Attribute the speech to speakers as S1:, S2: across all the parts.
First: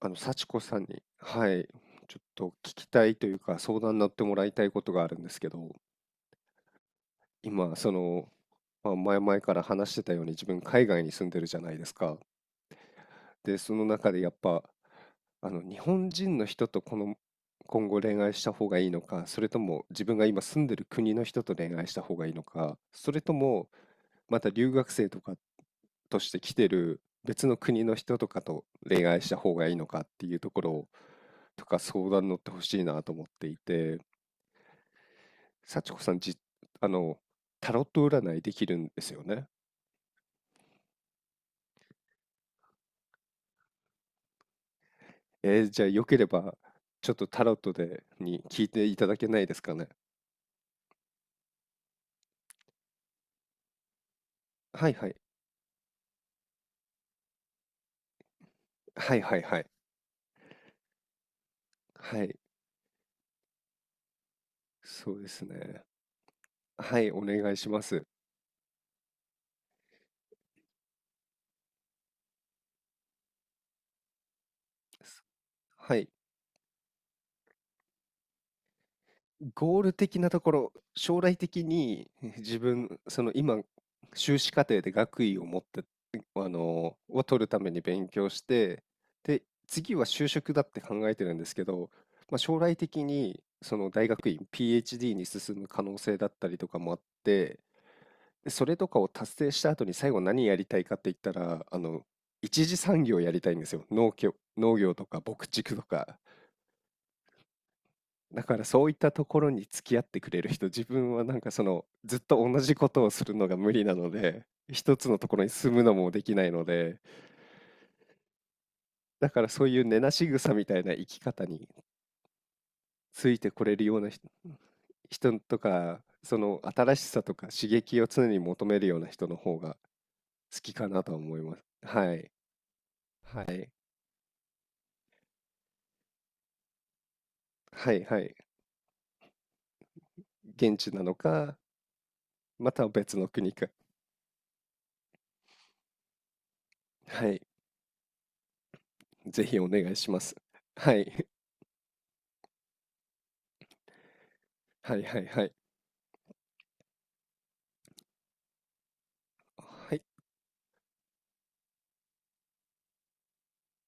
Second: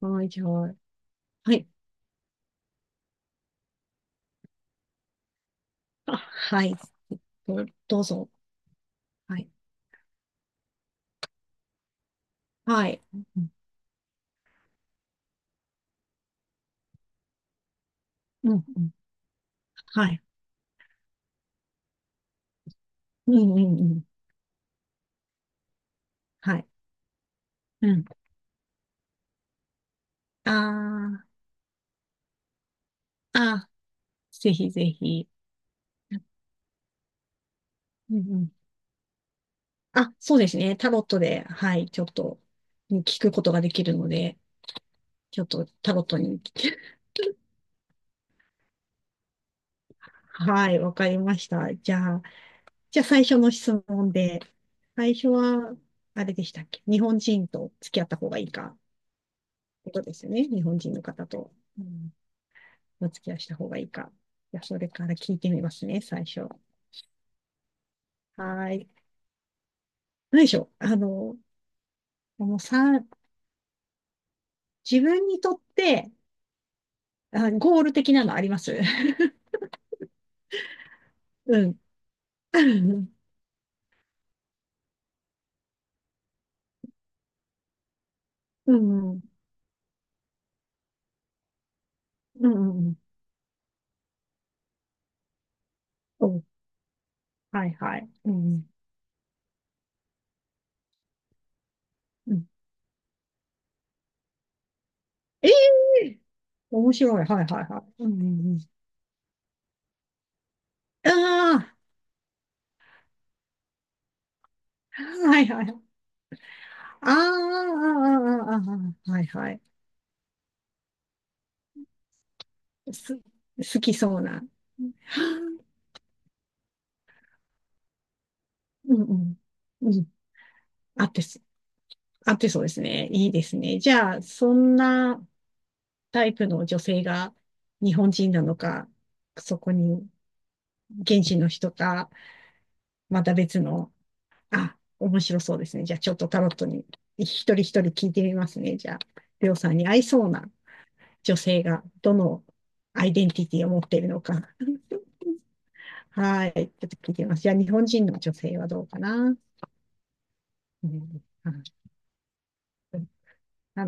S1: はい、じ
S2: 幸
S1: ゃ
S2: 子
S1: あ、
S2: さんに、は
S1: はい。
S2: い、ちょっと聞きたいというか、相談になってもらいたいことがあるんですけど、
S1: あ、はい。ど
S2: 今、
S1: どうぞ。
S2: まあ、前
S1: は
S2: 々
S1: い。
S2: から話してたように、自分、海外に住んでるじゃないですか。
S1: はい。うん、
S2: で、その中でやっぱ、日本人の人とこの、今後恋愛した
S1: うん、
S2: 方が
S1: う
S2: いい
S1: ん。
S2: のか、それとも自
S1: は
S2: 分
S1: い。
S2: が今住んでる国の人と恋愛した方がいいのか、それ
S1: う
S2: と
S1: ん、う
S2: も
S1: ん、うん。
S2: また留学生とかとして来
S1: は
S2: て
S1: い。
S2: る別の国
S1: う
S2: の
S1: ん。
S2: 人とかと恋愛した方がいいのかっていうところ
S1: あ
S2: とか相談乗ってほしいなと思っ
S1: あ、
S2: ていて、
S1: ぜひぜひ。
S2: 幸子さ
S1: う
S2: ん、あの、タロット
S1: ん、う
S2: 占いで
S1: ん。
S2: きるんですよね。
S1: あ、そうですね。タロットで、はい、ちょっと、ね聞くことができるので、ちょっと
S2: じゃあ
S1: タロ
S2: よ
S1: ッ
S2: け
S1: ト
S2: れ
S1: に。
S2: ば、ちょっとタロットでに聞いていただけないですかね。
S1: はい、わかりました。じゃあ、じゃあ最初の質問で、
S2: はいは
S1: 最
S2: い。
S1: 初は、あれでしたっけ、日本人と付き合った方がいいか、
S2: はいはいはい。
S1: ことですよね。日本人の方と。うん、
S2: はい。
S1: お付き合いした方がいいか。じゃ、それか
S2: そ
S1: ら
S2: うで
S1: 聞い
S2: す
S1: てみま
S2: ね。
S1: すね、最初。は
S2: はい、お願いします。
S1: ーい。何でしょう。もうさ、自分にとっ
S2: はい。
S1: て、あ、ゴール的なのあります？
S2: ゴール的なところ、将来 的
S1: うん。
S2: に自
S1: う
S2: 分、
S1: ん。
S2: その今、修士課程で学位を持って、を取るために勉強し
S1: う
S2: て、
S1: ん。う
S2: で、次は就職だって考えてるんですけど、まあ、
S1: ん。う
S2: 将来的
S1: ん。
S2: にその大学院、PhD に進む可能性だっ
S1: お、
S2: たりとかもあって、
S1: はいはい。う
S2: でそ
S1: ん。
S2: れとかを達成した後に最後何やりたいかって言ったら、
S1: うん。
S2: 一次産業やりたいんですよ。農業、農業とか牧
S1: え
S2: 畜と
S1: え
S2: か。
S1: ー、面白い。はいはいはい。うんうん
S2: だ
S1: う
S2: か
S1: ん。
S2: らそういったところに付き合ってくれる人、自分はなんかそ
S1: あ
S2: のずっと同じことをするのが無理なので、一
S1: あ
S2: つのと
S1: ー、
S2: こ
S1: は
S2: ろ
S1: い
S2: に
S1: は
S2: 住
S1: い。
S2: むのもできないので、
S1: ああ、ああ、ああ、ああ、はい
S2: だから
S1: はいはい、うんうん、あ、はいはい、ああああああああ、はいは
S2: そういう根なし草みたいな生き方に
S1: い、す、
S2: ついてこれ
S1: 好
S2: る
S1: き
S2: ような
S1: そう
S2: 人
S1: な。はあ、
S2: 人とか、その新しさとか刺激を常に求める
S1: う
S2: よう
S1: ん
S2: な
S1: う
S2: 人の
S1: ん。
S2: 方が
S1: うん。
S2: 好きかな
S1: あ
S2: と
S1: っ
S2: は
S1: て、
S2: 思います。はい。
S1: あ、で、そうですね。いいで
S2: は
S1: す
S2: い。
S1: ね。じゃあ、そんなタイプの女性が
S2: は
S1: 日
S2: い
S1: 本
S2: は
S1: 人
S2: い。
S1: なのか、そこに
S2: 現地なの
S1: 現地の
S2: か、
S1: 人か、
S2: または別
S1: ま
S2: の
S1: た
S2: 国
S1: 別
S2: か。
S1: の、あ、面白そうですね。じゃあ、ちょっとタロットに
S2: はい。
S1: 一人一人聞いてみますね。じゃあ、
S2: ぜ
S1: りょう
S2: ひお
S1: さん
S2: 願
S1: に
S2: い
S1: 合い
S2: しま
S1: そう
S2: す。
S1: な
S2: はい。
S1: 女 性がどのアイデンティティを持っているのか。
S2: はいはい はい。
S1: はい。ちょっと聞いてみます。じゃあ、日本人の女性はどうかな。
S2: はい。
S1: うん、ああ、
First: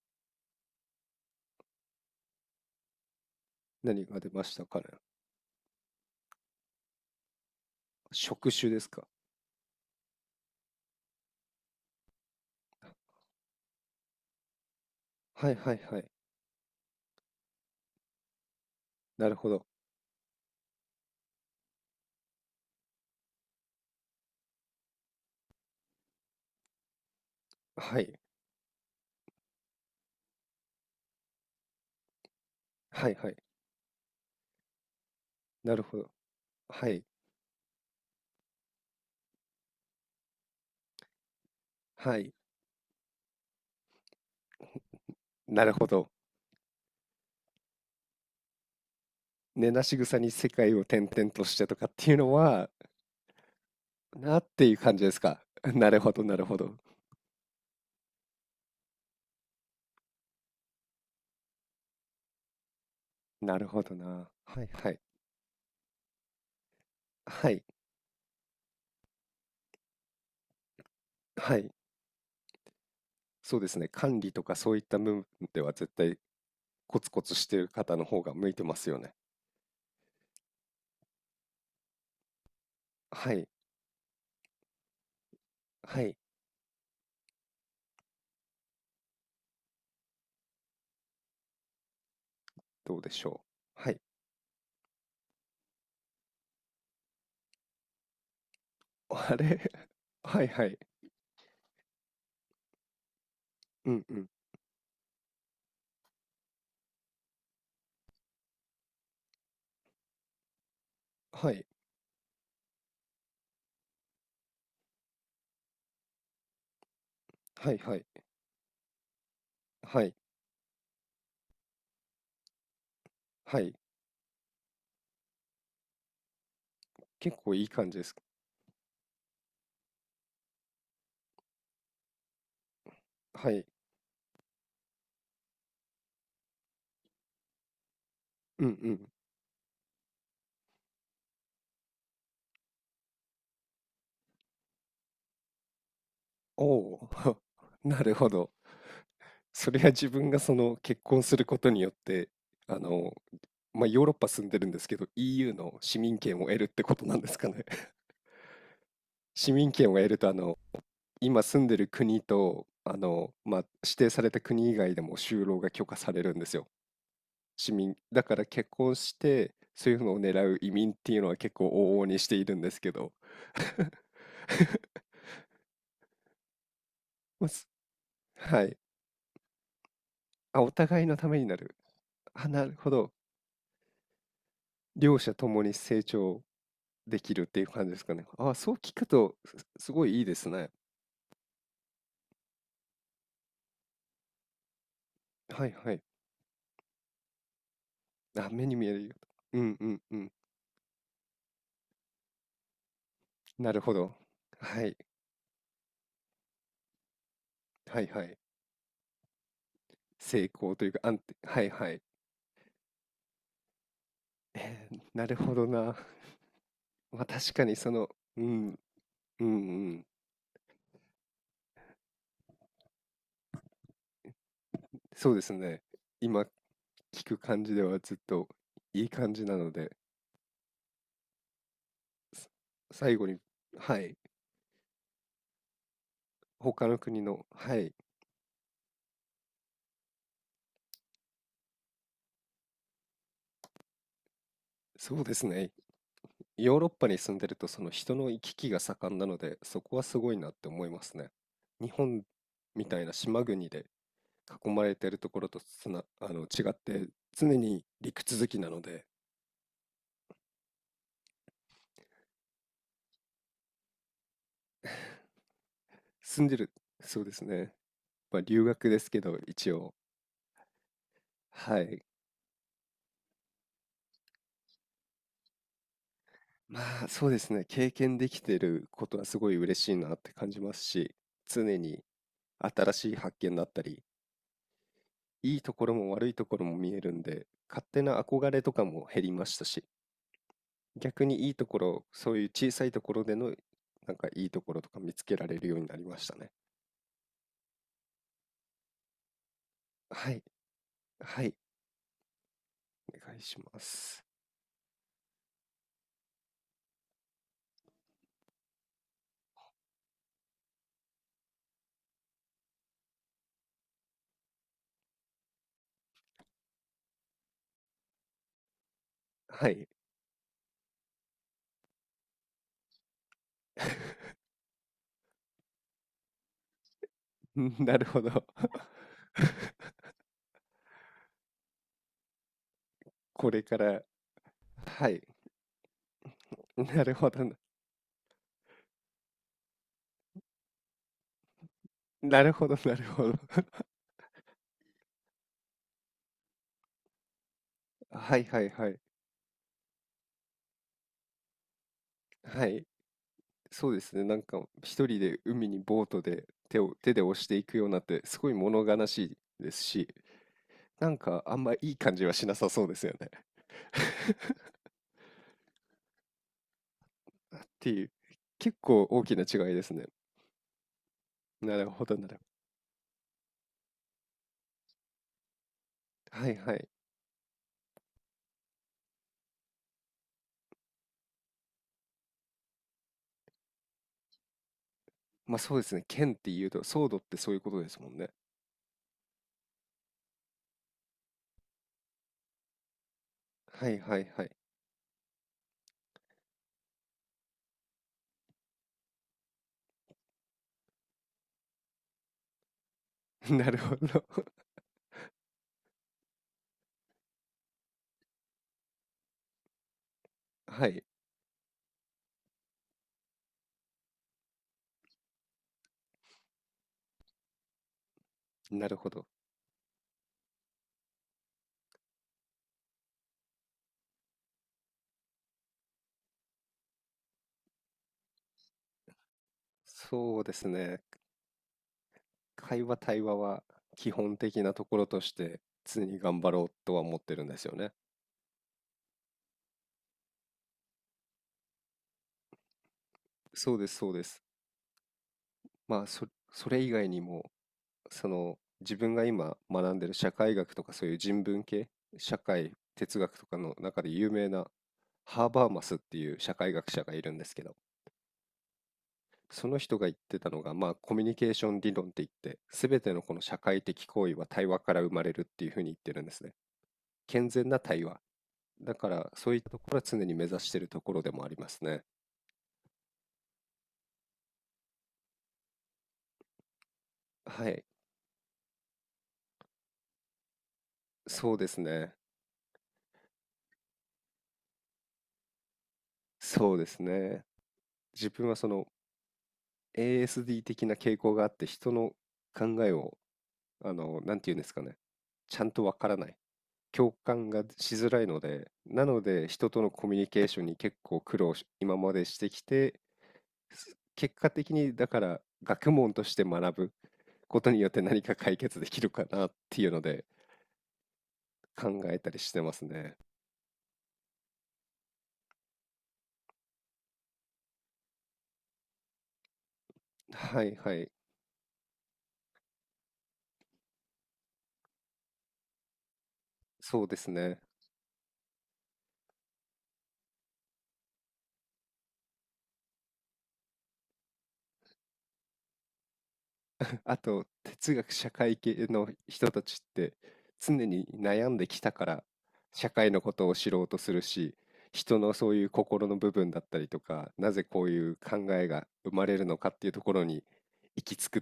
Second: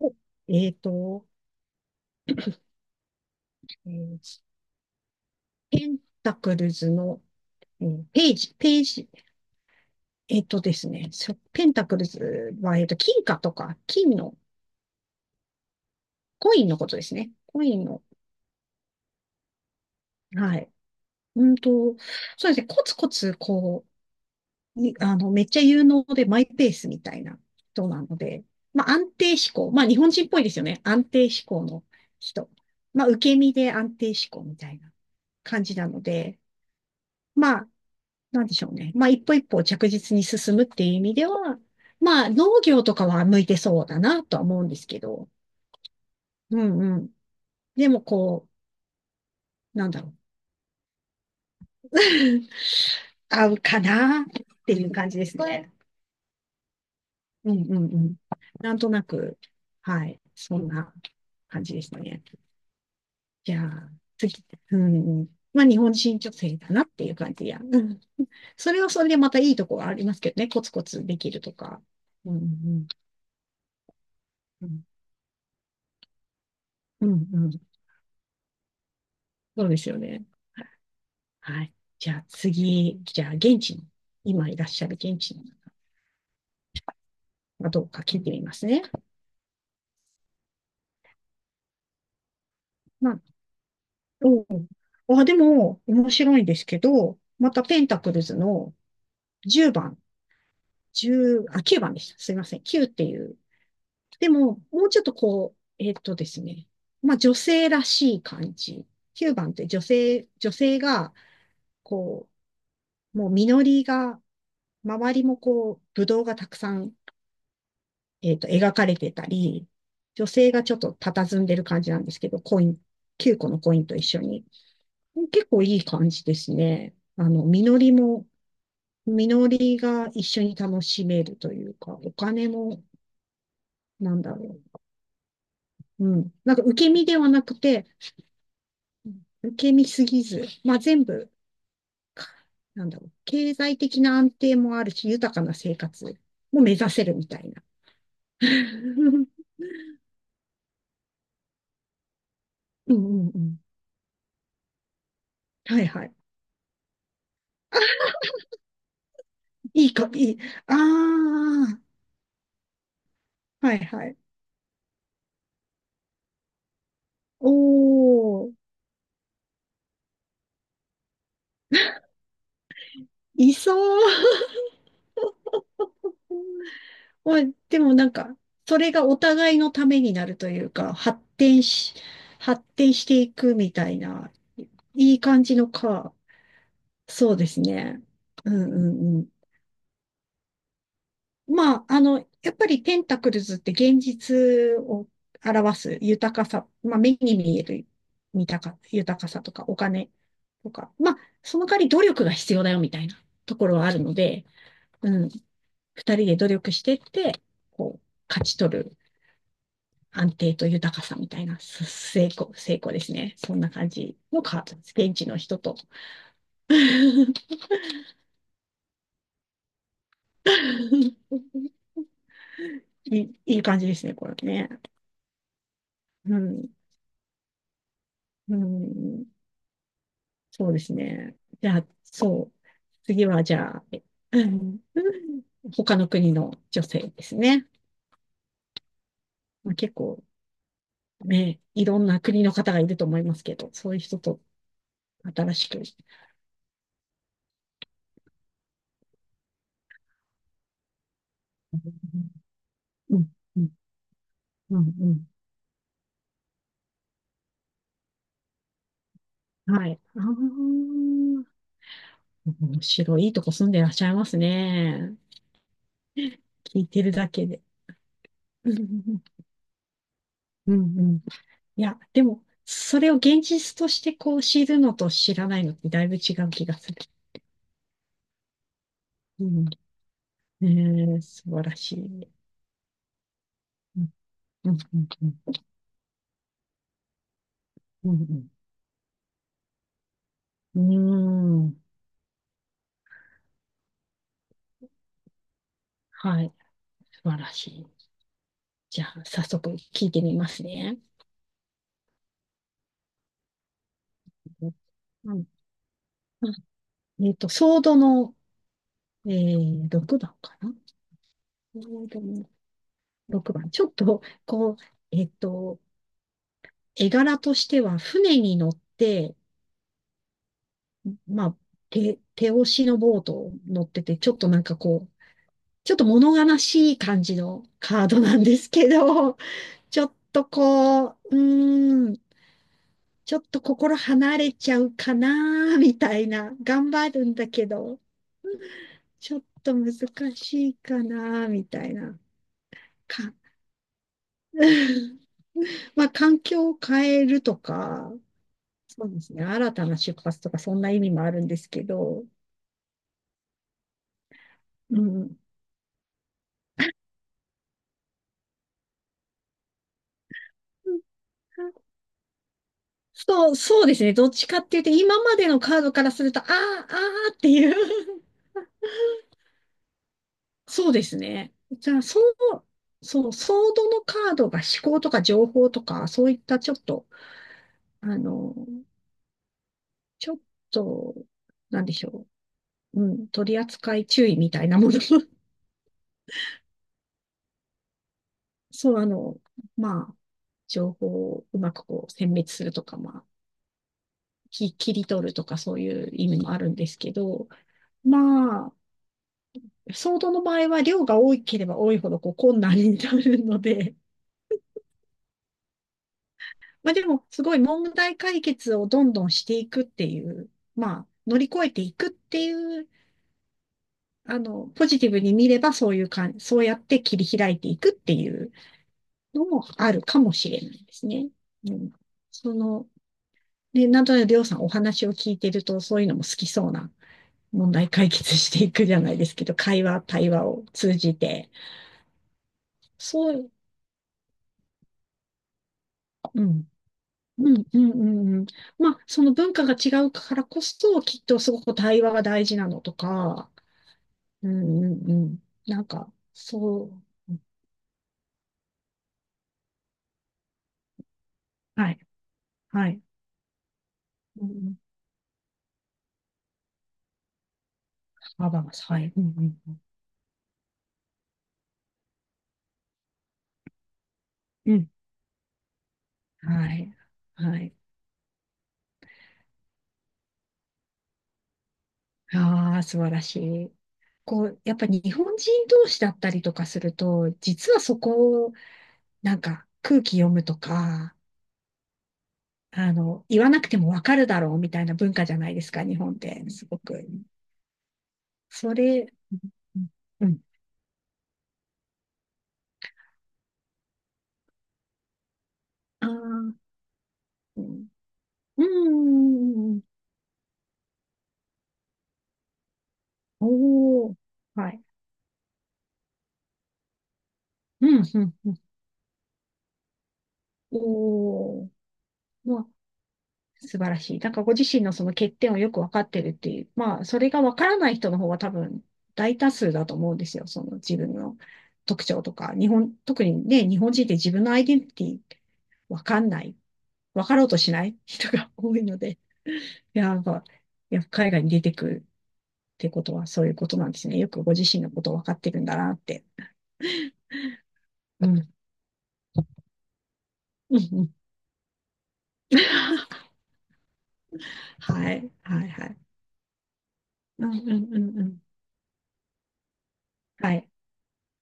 S1: お、えっと、え
S2: 何が出
S1: ー
S2: ましたかね。
S1: ペンタクルズの、うん、ペー
S2: 職
S1: ジ、ペ
S2: 種で
S1: ー
S2: すか。
S1: ジ、えっとですね、そ、ペンタクルズは、金貨とか、金の、
S2: はいはいはい。
S1: コインのことですね。コインの、
S2: なるほど。
S1: はい。うんと、そうですね、コツコツに、めっちゃ有能でマイペースみたいな人
S2: は
S1: なの
S2: い。
S1: で、まあ、安定志向。まあ、日本人っぽいですよね。安定志向の人。まあ、
S2: はい
S1: 受
S2: はい。
S1: け身で安定志向みたいな感
S2: な
S1: じ
S2: る
S1: な
S2: ほ
S1: の
S2: ど。
S1: で、
S2: はい。
S1: まあ、なんでしょうね。まあ、一歩一歩着実に進むっていう意味では、
S2: は
S1: まあ、
S2: い。
S1: 農業とかは向いてそうだなとは思うんですけど、
S2: なるほど。
S1: うんうん。でも、こ
S2: 根
S1: う、
S2: な
S1: なん
S2: し
S1: だろう。
S2: 草に世界を転々としてとかっていうの は、
S1: 合うかなっ
S2: なってい
S1: て
S2: う
S1: いう
S2: 感じで
S1: 感じ
S2: す
S1: です
S2: か。
S1: ね。
S2: なるほどなるほど。
S1: うんうんうん。なんとなく、はい、そんな感じですね。じ
S2: な
S1: ゃ
S2: るほ
S1: あ、
S2: どな。
S1: 次、
S2: はい
S1: う
S2: は
S1: ん
S2: い。
S1: うん。まあ、日本人女性だなっていう感じ
S2: は
S1: や。
S2: い。
S1: うん。それはそれでまたいいとこはありますけどね。コツコツできると
S2: はい。
S1: か。うんうん
S2: そうですね。管理とか
S1: う
S2: そういっ
S1: ん。
S2: た部分では絶対コ
S1: う
S2: ツコ
S1: ん
S2: ツ
S1: う
S2: してる
S1: ん、
S2: 方の方が向いてますよね。
S1: そうですよね。はい。じゃあ次、じゃ
S2: は
S1: あ
S2: い。
S1: 現地に、今いらっしゃる現地の方が
S2: はい。
S1: どうか聞いてみますね。
S2: どうで
S1: まあ、
S2: しょう。はい。
S1: おう、あ、でも、面白いですけど、またペンタクルズの
S2: あれ
S1: 10 番、
S2: はいはい。
S1: 1、あ、9番でした。すいません。9っていう。
S2: うんうん。
S1: でも、もうちょっとこう、ですね。まあ、女性らしい感じ。9番って女性が、
S2: はい。
S1: こう、もう実りが、周りもこう、ぶどうがたくさん、
S2: はいはい。
S1: 描かれてたり、
S2: はい、
S1: 女性がちょっと佇んでる感じなんですけど、コイン、9個
S2: は
S1: の
S2: い。
S1: コインと一緒に。結構いい感じですね。
S2: 結構いい
S1: 実
S2: 感
S1: り
S2: じです。
S1: も、実りが一緒に楽しめるというか、お金も、
S2: はい。
S1: なんだろう。うん。なんか受け身ではなくて、
S2: うんうん。
S1: 受け身すぎず、まあ全部、か、なんだろう。経済的な安定もあるし、豊かな生活も
S2: お
S1: 目指せるみ
S2: お、
S1: たいな。
S2: なるほ ど。
S1: うん
S2: それは自分がその結婚することによって、あ
S1: う
S2: の、
S1: んうん。
S2: ヨーロッパ住んでるんですけど、EU の
S1: はい
S2: 市
S1: はい。
S2: 民権を得るってことなんですかね。市民
S1: い
S2: 権
S1: い
S2: を得
S1: か、
S2: ると、
S1: いい。あ
S2: 今住んで
S1: あ、
S2: る国と、
S1: はい
S2: 指
S1: は
S2: 定
S1: い。
S2: された国以外でも就労が許可されるんですよ。市民だから
S1: おー、
S2: 結婚して、そういうのを狙う移民っていうのは結構往々にしているんですけど。
S1: いそう。まあ、
S2: まあ
S1: でもなんか、
S2: は
S1: そ
S2: い。
S1: れがお互いのためになると
S2: あ、
S1: いう
S2: お
S1: か、
S2: 互いの
S1: 発
S2: ためにな
S1: 展
S2: る。
S1: し、
S2: あ、
S1: 発
S2: なるほ
S1: 展し
S2: ど。
S1: ていくみたいな、い
S2: 両
S1: い
S2: 者
S1: 感
S2: と
S1: じ
S2: も
S1: の
S2: に成
S1: か。
S2: 長で
S1: そ
S2: き
S1: う
S2: るっ
S1: で
S2: て
S1: す
S2: いう感じで
S1: ね。
S2: すかね。
S1: う
S2: あ、
S1: ん
S2: そう聞く
S1: うん、
S2: と、すごいいいですね。
S1: まあ、やっぱりテンタクルズって現実を
S2: はい
S1: 表
S2: は
S1: す
S2: い。
S1: 豊かさ、まあ、目に見える
S2: あ、目
S1: 豊
S2: に
S1: か、
S2: 見えるよ
S1: 豊かさと
S2: う
S1: かお
S2: んうん
S1: 金
S2: うん。
S1: とか、まあ、その代わり努力が必要だよみたいなとこ
S2: な
S1: ろ
S2: る
S1: はあ
S2: ほ
S1: るの
S2: ど。
S1: で、
S2: はい。
S1: うん、二人で努力してって、こう、
S2: はいはい。
S1: 勝ち取る安
S2: 成
S1: 定と
S2: 功という
S1: 豊
S2: か、
S1: かさ
S2: 安
S1: み
S2: 定。
S1: たいな、
S2: はい
S1: す、
S2: はい。
S1: 成功ですね。そんな感じのカードです。現
S2: な
S1: 地
S2: る
S1: の
S2: ほ
S1: 人
S2: ど
S1: と。
S2: な。まあ確かにその、うん、うんうん。
S1: いい、いい感じですね、これね。
S2: そうですね。
S1: う
S2: 今
S1: ん、
S2: 聞く感じではずっと
S1: う
S2: いい
S1: ん、
S2: 感じなので、
S1: そうですね。じゃあ、
S2: さ
S1: そう。
S2: 最
S1: 次
S2: 後に、
S1: は、じゃあ、
S2: は
S1: え、
S2: い。
S1: 他の国の女
S2: 他の
S1: 性
S2: 国
S1: です
S2: の、
S1: ね。
S2: はい。
S1: まあ、結構、ね、いろんな国の方がいると思いますけど、そういう人と
S2: そうです
S1: 新し
S2: ね。
S1: く。
S2: ヨーロッパに住んでるとその人の行き来が盛んなのでそこはすごいなって思いますね。日本みたいな
S1: うん、
S2: 島
S1: う
S2: 国
S1: ん、
S2: で囲
S1: う
S2: まれ
S1: ん、う
S2: てる
S1: ん、
S2: ところと違って常に陸続きなので
S1: はい。ああ、面白い。いいとこ住んでらっしゃいますね。
S2: 住んでる、
S1: 聞いてる
S2: そう
S1: だ
S2: です
S1: けで。
S2: ね。まあ留
S1: う
S2: 学ですけ
S1: ん、
S2: ど一応。
S1: うん、うん。
S2: は
S1: いや、
S2: い。
S1: でも、それを現実としてこう知るのと知らないのってだいぶ違う気がする。
S2: まあそうですね。経験できてることはす
S1: う
S2: ごい
S1: ん、
S2: 嬉しいなって感じますし、
S1: ねえ、素晴ら
S2: 常
S1: し
S2: に
S1: い。
S2: 新しい発見だった
S1: う
S2: り、
S1: ん、うん、
S2: いいところも悪いところも見えるんで、勝手
S1: うん、
S2: な
S1: う
S2: 憧
S1: ん。
S2: れとかも減りましたし、
S1: う
S2: 逆にいい
S1: ん
S2: と
S1: う
S2: こ
S1: ん、
S2: ろ、そういう小さいところでの、なんかいいところとか見つけられるようになりました
S1: は
S2: ね。
S1: い、素晴らしい。じゃあ、早速聞いて
S2: は
S1: み
S2: い、
S1: ますね。
S2: はい、お願いします。
S1: うん、あ、ソードの、6番かな、ソードの6番。ちょっと、こう、えっと、絵柄としては、船に乗って、
S2: はい、
S1: まあ、手、手押しのボートを乗ってて、ちょっとなんかこう、ちょっと物悲しい感じ の
S2: なる
S1: カード
S2: ほ
S1: なん
S2: ど。
S1: ですけど、ちょっとこう、ちょっ
S2: こ
S1: と
S2: れか
S1: 心
S2: ら、
S1: 離れちゃう
S2: は
S1: か
S2: い、
S1: な、みたいな。頑
S2: な
S1: 張
S2: る
S1: る
S2: ほ
S1: ん
S2: ど
S1: だ
S2: な、
S1: けど、ちょっと難しいかな、みたいな。
S2: なるほどなるほ
S1: か、
S2: ど。
S1: まあ、環境を変えるとか、
S2: はいはいはい、
S1: そうですね。新たな出発とか、そんな意味もあるんですけど、
S2: はい、そうですね、なんか
S1: う
S2: 一人で
S1: ん。
S2: 海にボートで手を手で押していくようになってすごい物悲しいですし、なんかあんまいい感じはしなさそうですよね。
S1: そう、そうですね。どっちかっていう と、今までのカードからすると、ああ、ああって
S2: っ
S1: いう、
S2: ていう、結構大きな違いですね。
S1: そうですね。
S2: なる
S1: じゃあ、
S2: ほど、
S1: そ
S2: なる
S1: う、そう、ソードのカードが思考とか情報とか、そうい
S2: ほ
S1: っ
S2: ど。はい
S1: たちょ
S2: は
S1: っ
S2: い。
S1: と、あの、ちょっと、なんでしょう。うん、取り扱い注意みたいなもの。
S2: まあそうですね。剣って言うと、ソードってそういうことですもんね。
S1: そう、まあ、情報をうまくこう、選別するとか、まあ、
S2: はいはいはい。
S1: き、切り取るとか、そういう意味もあるんですけど、まあ、ソードの場合は量が多ければ多いほどこう困難になる の
S2: なるほ
S1: で、
S2: ど。
S1: まあでも、すごい問題解決をどんどんしていくっていう、
S2: は
S1: ま
S2: い。
S1: あ、乗り越えていくっていう、ポジティブに見ればそういう感じ、そうやって切り開いていくっていう
S2: なるほど。
S1: のもあるかもしれないですね。うん。その、ね、なんとなくりょうさんお話を聞いてると、そういうのも好きそうな、問題解決していくじゃないですけど、会話、対
S2: そう
S1: 話
S2: で
S1: を
S2: す
S1: 通
S2: ね。
S1: じて、
S2: 会話、対
S1: そ
S2: 話
S1: う、
S2: は基本的なところとして常に頑
S1: う
S2: 張ろう
S1: ん。
S2: とは思ってるん
S1: う
S2: で
S1: ん、
S2: すよ
S1: うん、
S2: ね。
S1: うんうん。まあ、その文化が違うからこそ、きっとすごく対話が大事なのとか、
S2: そうです、そうです。
S1: うんうんうん。なん
S2: まあ
S1: か、
S2: それ
S1: そ
S2: 以外に
S1: う。
S2: も、その自分が今学んでる社会学とかそういう人文系、
S1: はい。
S2: 社会、
S1: はい。
S2: 哲学とかの中で有
S1: う
S2: 名な
S1: ん、
S2: ハーバーマスっていう社会学者がいるんですけど、
S1: 幅が、はい。うんうん
S2: そ
S1: う
S2: の
S1: ん。
S2: 人が言ってたのが、まあ、コミュニケーション理論って言って、すべてのこの社会的行為は対
S1: う
S2: 話
S1: ん。
S2: から生まれるっていうふうに言ってるんですね。
S1: はい。
S2: 健
S1: は
S2: 全
S1: い。
S2: な対話。だから、そういったところは常に目指しているところでもありますね。
S1: ああ、素晴らしい。こう、やっぱ日本人同士だったりとかすると、
S2: は
S1: 実は
S2: い。
S1: そこを、なんか空気読むとか、
S2: そうですね。
S1: 言わなくてもわかるだろうみたいな文化じゃないですか、日本って。す
S2: そう
S1: ご
S2: です
S1: く。
S2: ね。自分はそ
S1: そ
S2: の
S1: れ、うんうん。
S2: ASD 的な傾向があって、人の考えを、なんて言うんですかね。ちゃんとわ
S1: あ
S2: か
S1: あ
S2: らない。
S1: ー、
S2: 共感
S1: う
S2: がしづらいの
S1: ん。
S2: で、なの
S1: う
S2: で人
S1: ん。
S2: とのコミュニケーションに結構苦労し、今までしてきて、
S1: おお。
S2: 結果
S1: は
S2: 的
S1: い。
S2: にだから学問として学ぶことに
S1: う
S2: よって
S1: ん、う
S2: 何
S1: ん、
S2: か
S1: うん。
S2: 解決できるかなっていうので
S1: おお、
S2: 考えたりし
S1: ま
S2: て
S1: あ、
S2: ますね。
S1: 素晴らしい。なんかご自身のその欠点をよくわかってるっていう、まあ、それがわからない人の方が多分大多数だと思うんですよ。
S2: は
S1: そ
S2: い
S1: の
S2: は
S1: 自
S2: い、
S1: 分の特徴とか、日本、特にね、日本人って自分のアイデンティティわかんない、
S2: そうで
S1: わ
S2: す
S1: かろうと
S2: ね。
S1: しない人が多いので、いや、なんか、いや、海外に出てくるってことはそういうことなんですね。よくご自身のことをわかってるんだなって。
S2: あと哲学
S1: う
S2: 社
S1: ん。
S2: 会系の人たちって
S1: う
S2: 常
S1: んう
S2: に
S1: ん。
S2: 悩んできたから社会の ことを知ろうとするし、
S1: は
S2: 人
S1: い、
S2: のそう
S1: は
S2: いう
S1: い、は
S2: 心
S1: い。
S2: の部分だったりとか、
S1: う
S2: な
S1: ん
S2: ぜ
S1: うん
S2: こう
S1: う
S2: いう
S1: んう
S2: 考
S1: ん。
S2: えが生まれるのかっていうところに
S1: はい。
S2: 行き着くっ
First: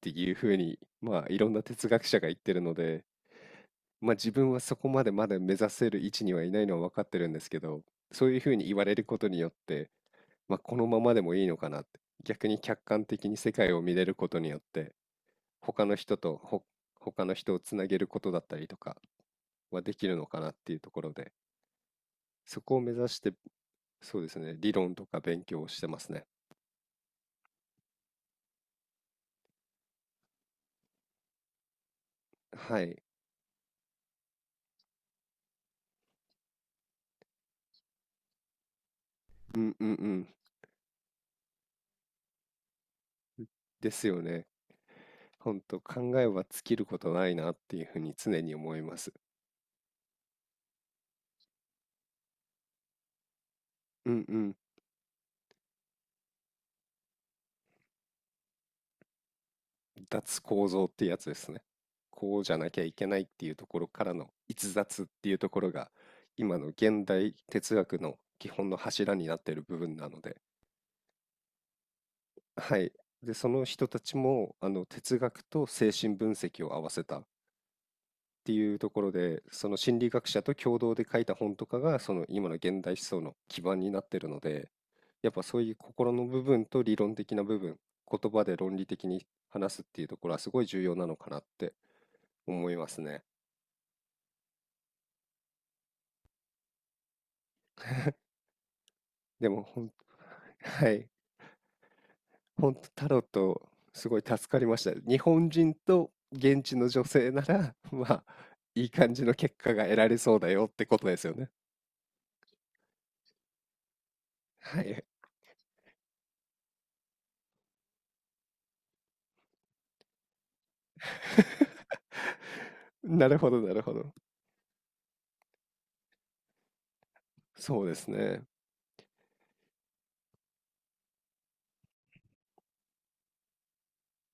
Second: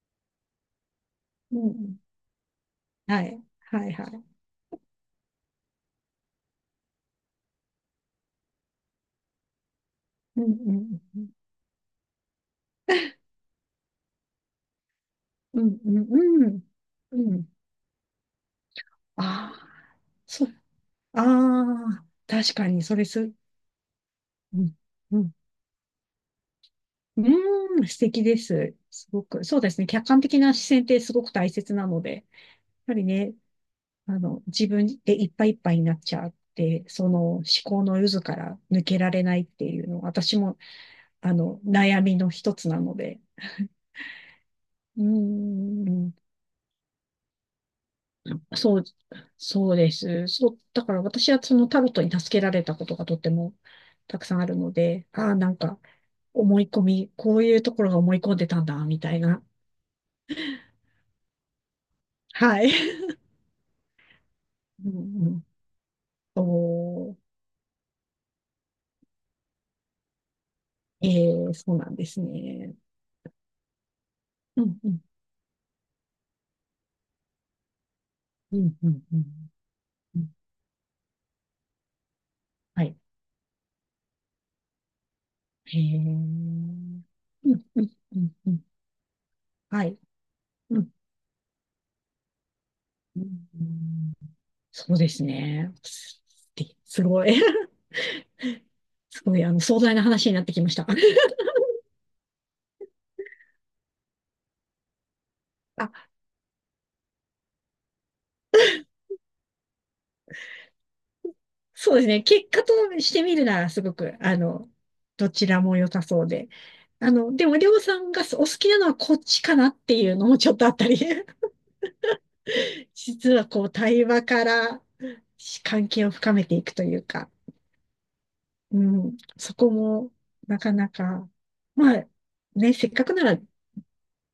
S2: ていうふうに、まあいろん
S1: うん
S2: な
S1: う
S2: 哲
S1: ん、
S2: 学者が言ってるので、
S1: はい。はいは
S2: まあ、
S1: い。
S2: 自分はそこまでまだ目指せる位置にはいないのは分かってるんですけど、そういうふうに言われることによって、
S1: うん
S2: まあ、
S1: う
S2: このま
S1: ん
S2: ま
S1: う
S2: で
S1: ん。
S2: もいいのかなって、逆に客観的に世界を見れることによって、
S1: うん
S2: 他
S1: う
S2: の人と
S1: んうん。
S2: ほ
S1: う
S2: 他の
S1: ん。
S2: 人をつなげることだったりとか
S1: ああ、
S2: はできるのか
S1: そう。
S2: なっていうところ
S1: あ
S2: で、
S1: あ、確
S2: そ
S1: か
S2: こを
S1: に、
S2: 目
S1: それ
S2: 指して、
S1: す、
S2: そうですね、
S1: う
S2: 理
S1: ん。
S2: 論と
S1: う
S2: か
S1: ん。
S2: 勉強をしてますね。
S1: うーん、素敵です。すごく。そうですね。客観的な視線ってすごく大切なので、やっ
S2: は
S1: ぱ
S2: い。
S1: りね、自分でいっぱいいっぱいになっちゃって、その思考の渦から抜けられないっ
S2: う
S1: て
S2: ん
S1: い
S2: う
S1: う
S2: んう
S1: の、
S2: ん。
S1: 私も、悩みの一つなので、
S2: ですよね。
S1: う
S2: ほんと
S1: ーん。
S2: 考えは尽きることないなっていうふうに常に思
S1: そ
S2: い
S1: う、
S2: ます。
S1: そうです。そう、だから私はそのタロットに助けられたことがとっても
S2: う
S1: た
S2: ん
S1: く
S2: う
S1: さんあ
S2: ん。
S1: るので、ああ、なんか思い込み、こういうところが思い込んでたんだ、みたいな。
S2: 脱構造ってやつですね。こうじゃ
S1: は
S2: な
S1: い。
S2: きゃいけないっていうところからの逸
S1: う
S2: 脱っ
S1: ん
S2: て
S1: う
S2: いう
S1: ん、
S2: ところが今の現
S1: そ
S2: 代哲学の基本の柱になっている部分なので、
S1: う、そうなんですね。
S2: はい。で、その人たちも
S1: う
S2: あ
S1: ん
S2: の
S1: うん、
S2: 哲学と精神分析を合わせたって
S1: う
S2: い
S1: ん、
S2: う
S1: う
S2: とこ
S1: ん、
S2: ろ
S1: う
S2: で、
S1: ん。
S2: その心理
S1: う
S2: 学
S1: ん、
S2: 者と共同で書いた本とかがその今の現
S1: は
S2: 代
S1: い。
S2: 思想の基盤になっているので、やっぱそういう
S1: へえ。う
S2: 心の部分と理
S1: ん、
S2: 論的な
S1: う
S2: 部
S1: ん、
S2: 分、
S1: う
S2: 言
S1: ん、
S2: 葉
S1: う
S2: で
S1: ん。
S2: 論理的に話す
S1: は
S2: っ
S1: い。
S2: ていうところはすごい
S1: う
S2: 重
S1: ん、
S2: 要なのかなって思います
S1: う
S2: ね。
S1: ん、うん、そうですね。す、す、すごい。すごい、
S2: でもほ
S1: 壮
S2: ん
S1: 大な話になってき ました。
S2: は い、本当タロットすごい助かりました。日本人と
S1: あ、
S2: 現地の女性なら、まあ、いい感じの結果が得られそうだよってことですよね。
S1: そうですね。結果としてみるなら、すごく、
S2: はい。
S1: どちらも良さそうで。でも、りょうさんがお好きなのはこっちかなっていうのもちょっとあったり。
S2: な
S1: 実
S2: る
S1: は、
S2: ほど
S1: こう、
S2: なるほ
S1: 対
S2: ど。
S1: 話から関係を深めていくというか、
S2: そうですね。
S1: うん、そこも、なかなか、まあ、ね、せっかくなら、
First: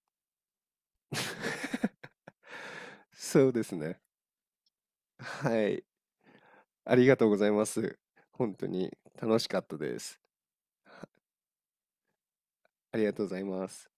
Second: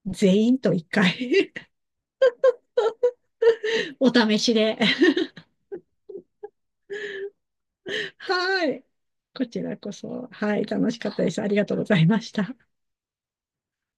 S1: 全員と一回
S2: そうですね。
S1: お試しで。
S2: はい。ありがとうございます。本当
S1: はい。
S2: に楽
S1: こ
S2: しか
S1: ち
S2: った
S1: らこ
S2: です。
S1: そ、はい、楽しかったです。ありがとうございました。
S2: ありがとうございます。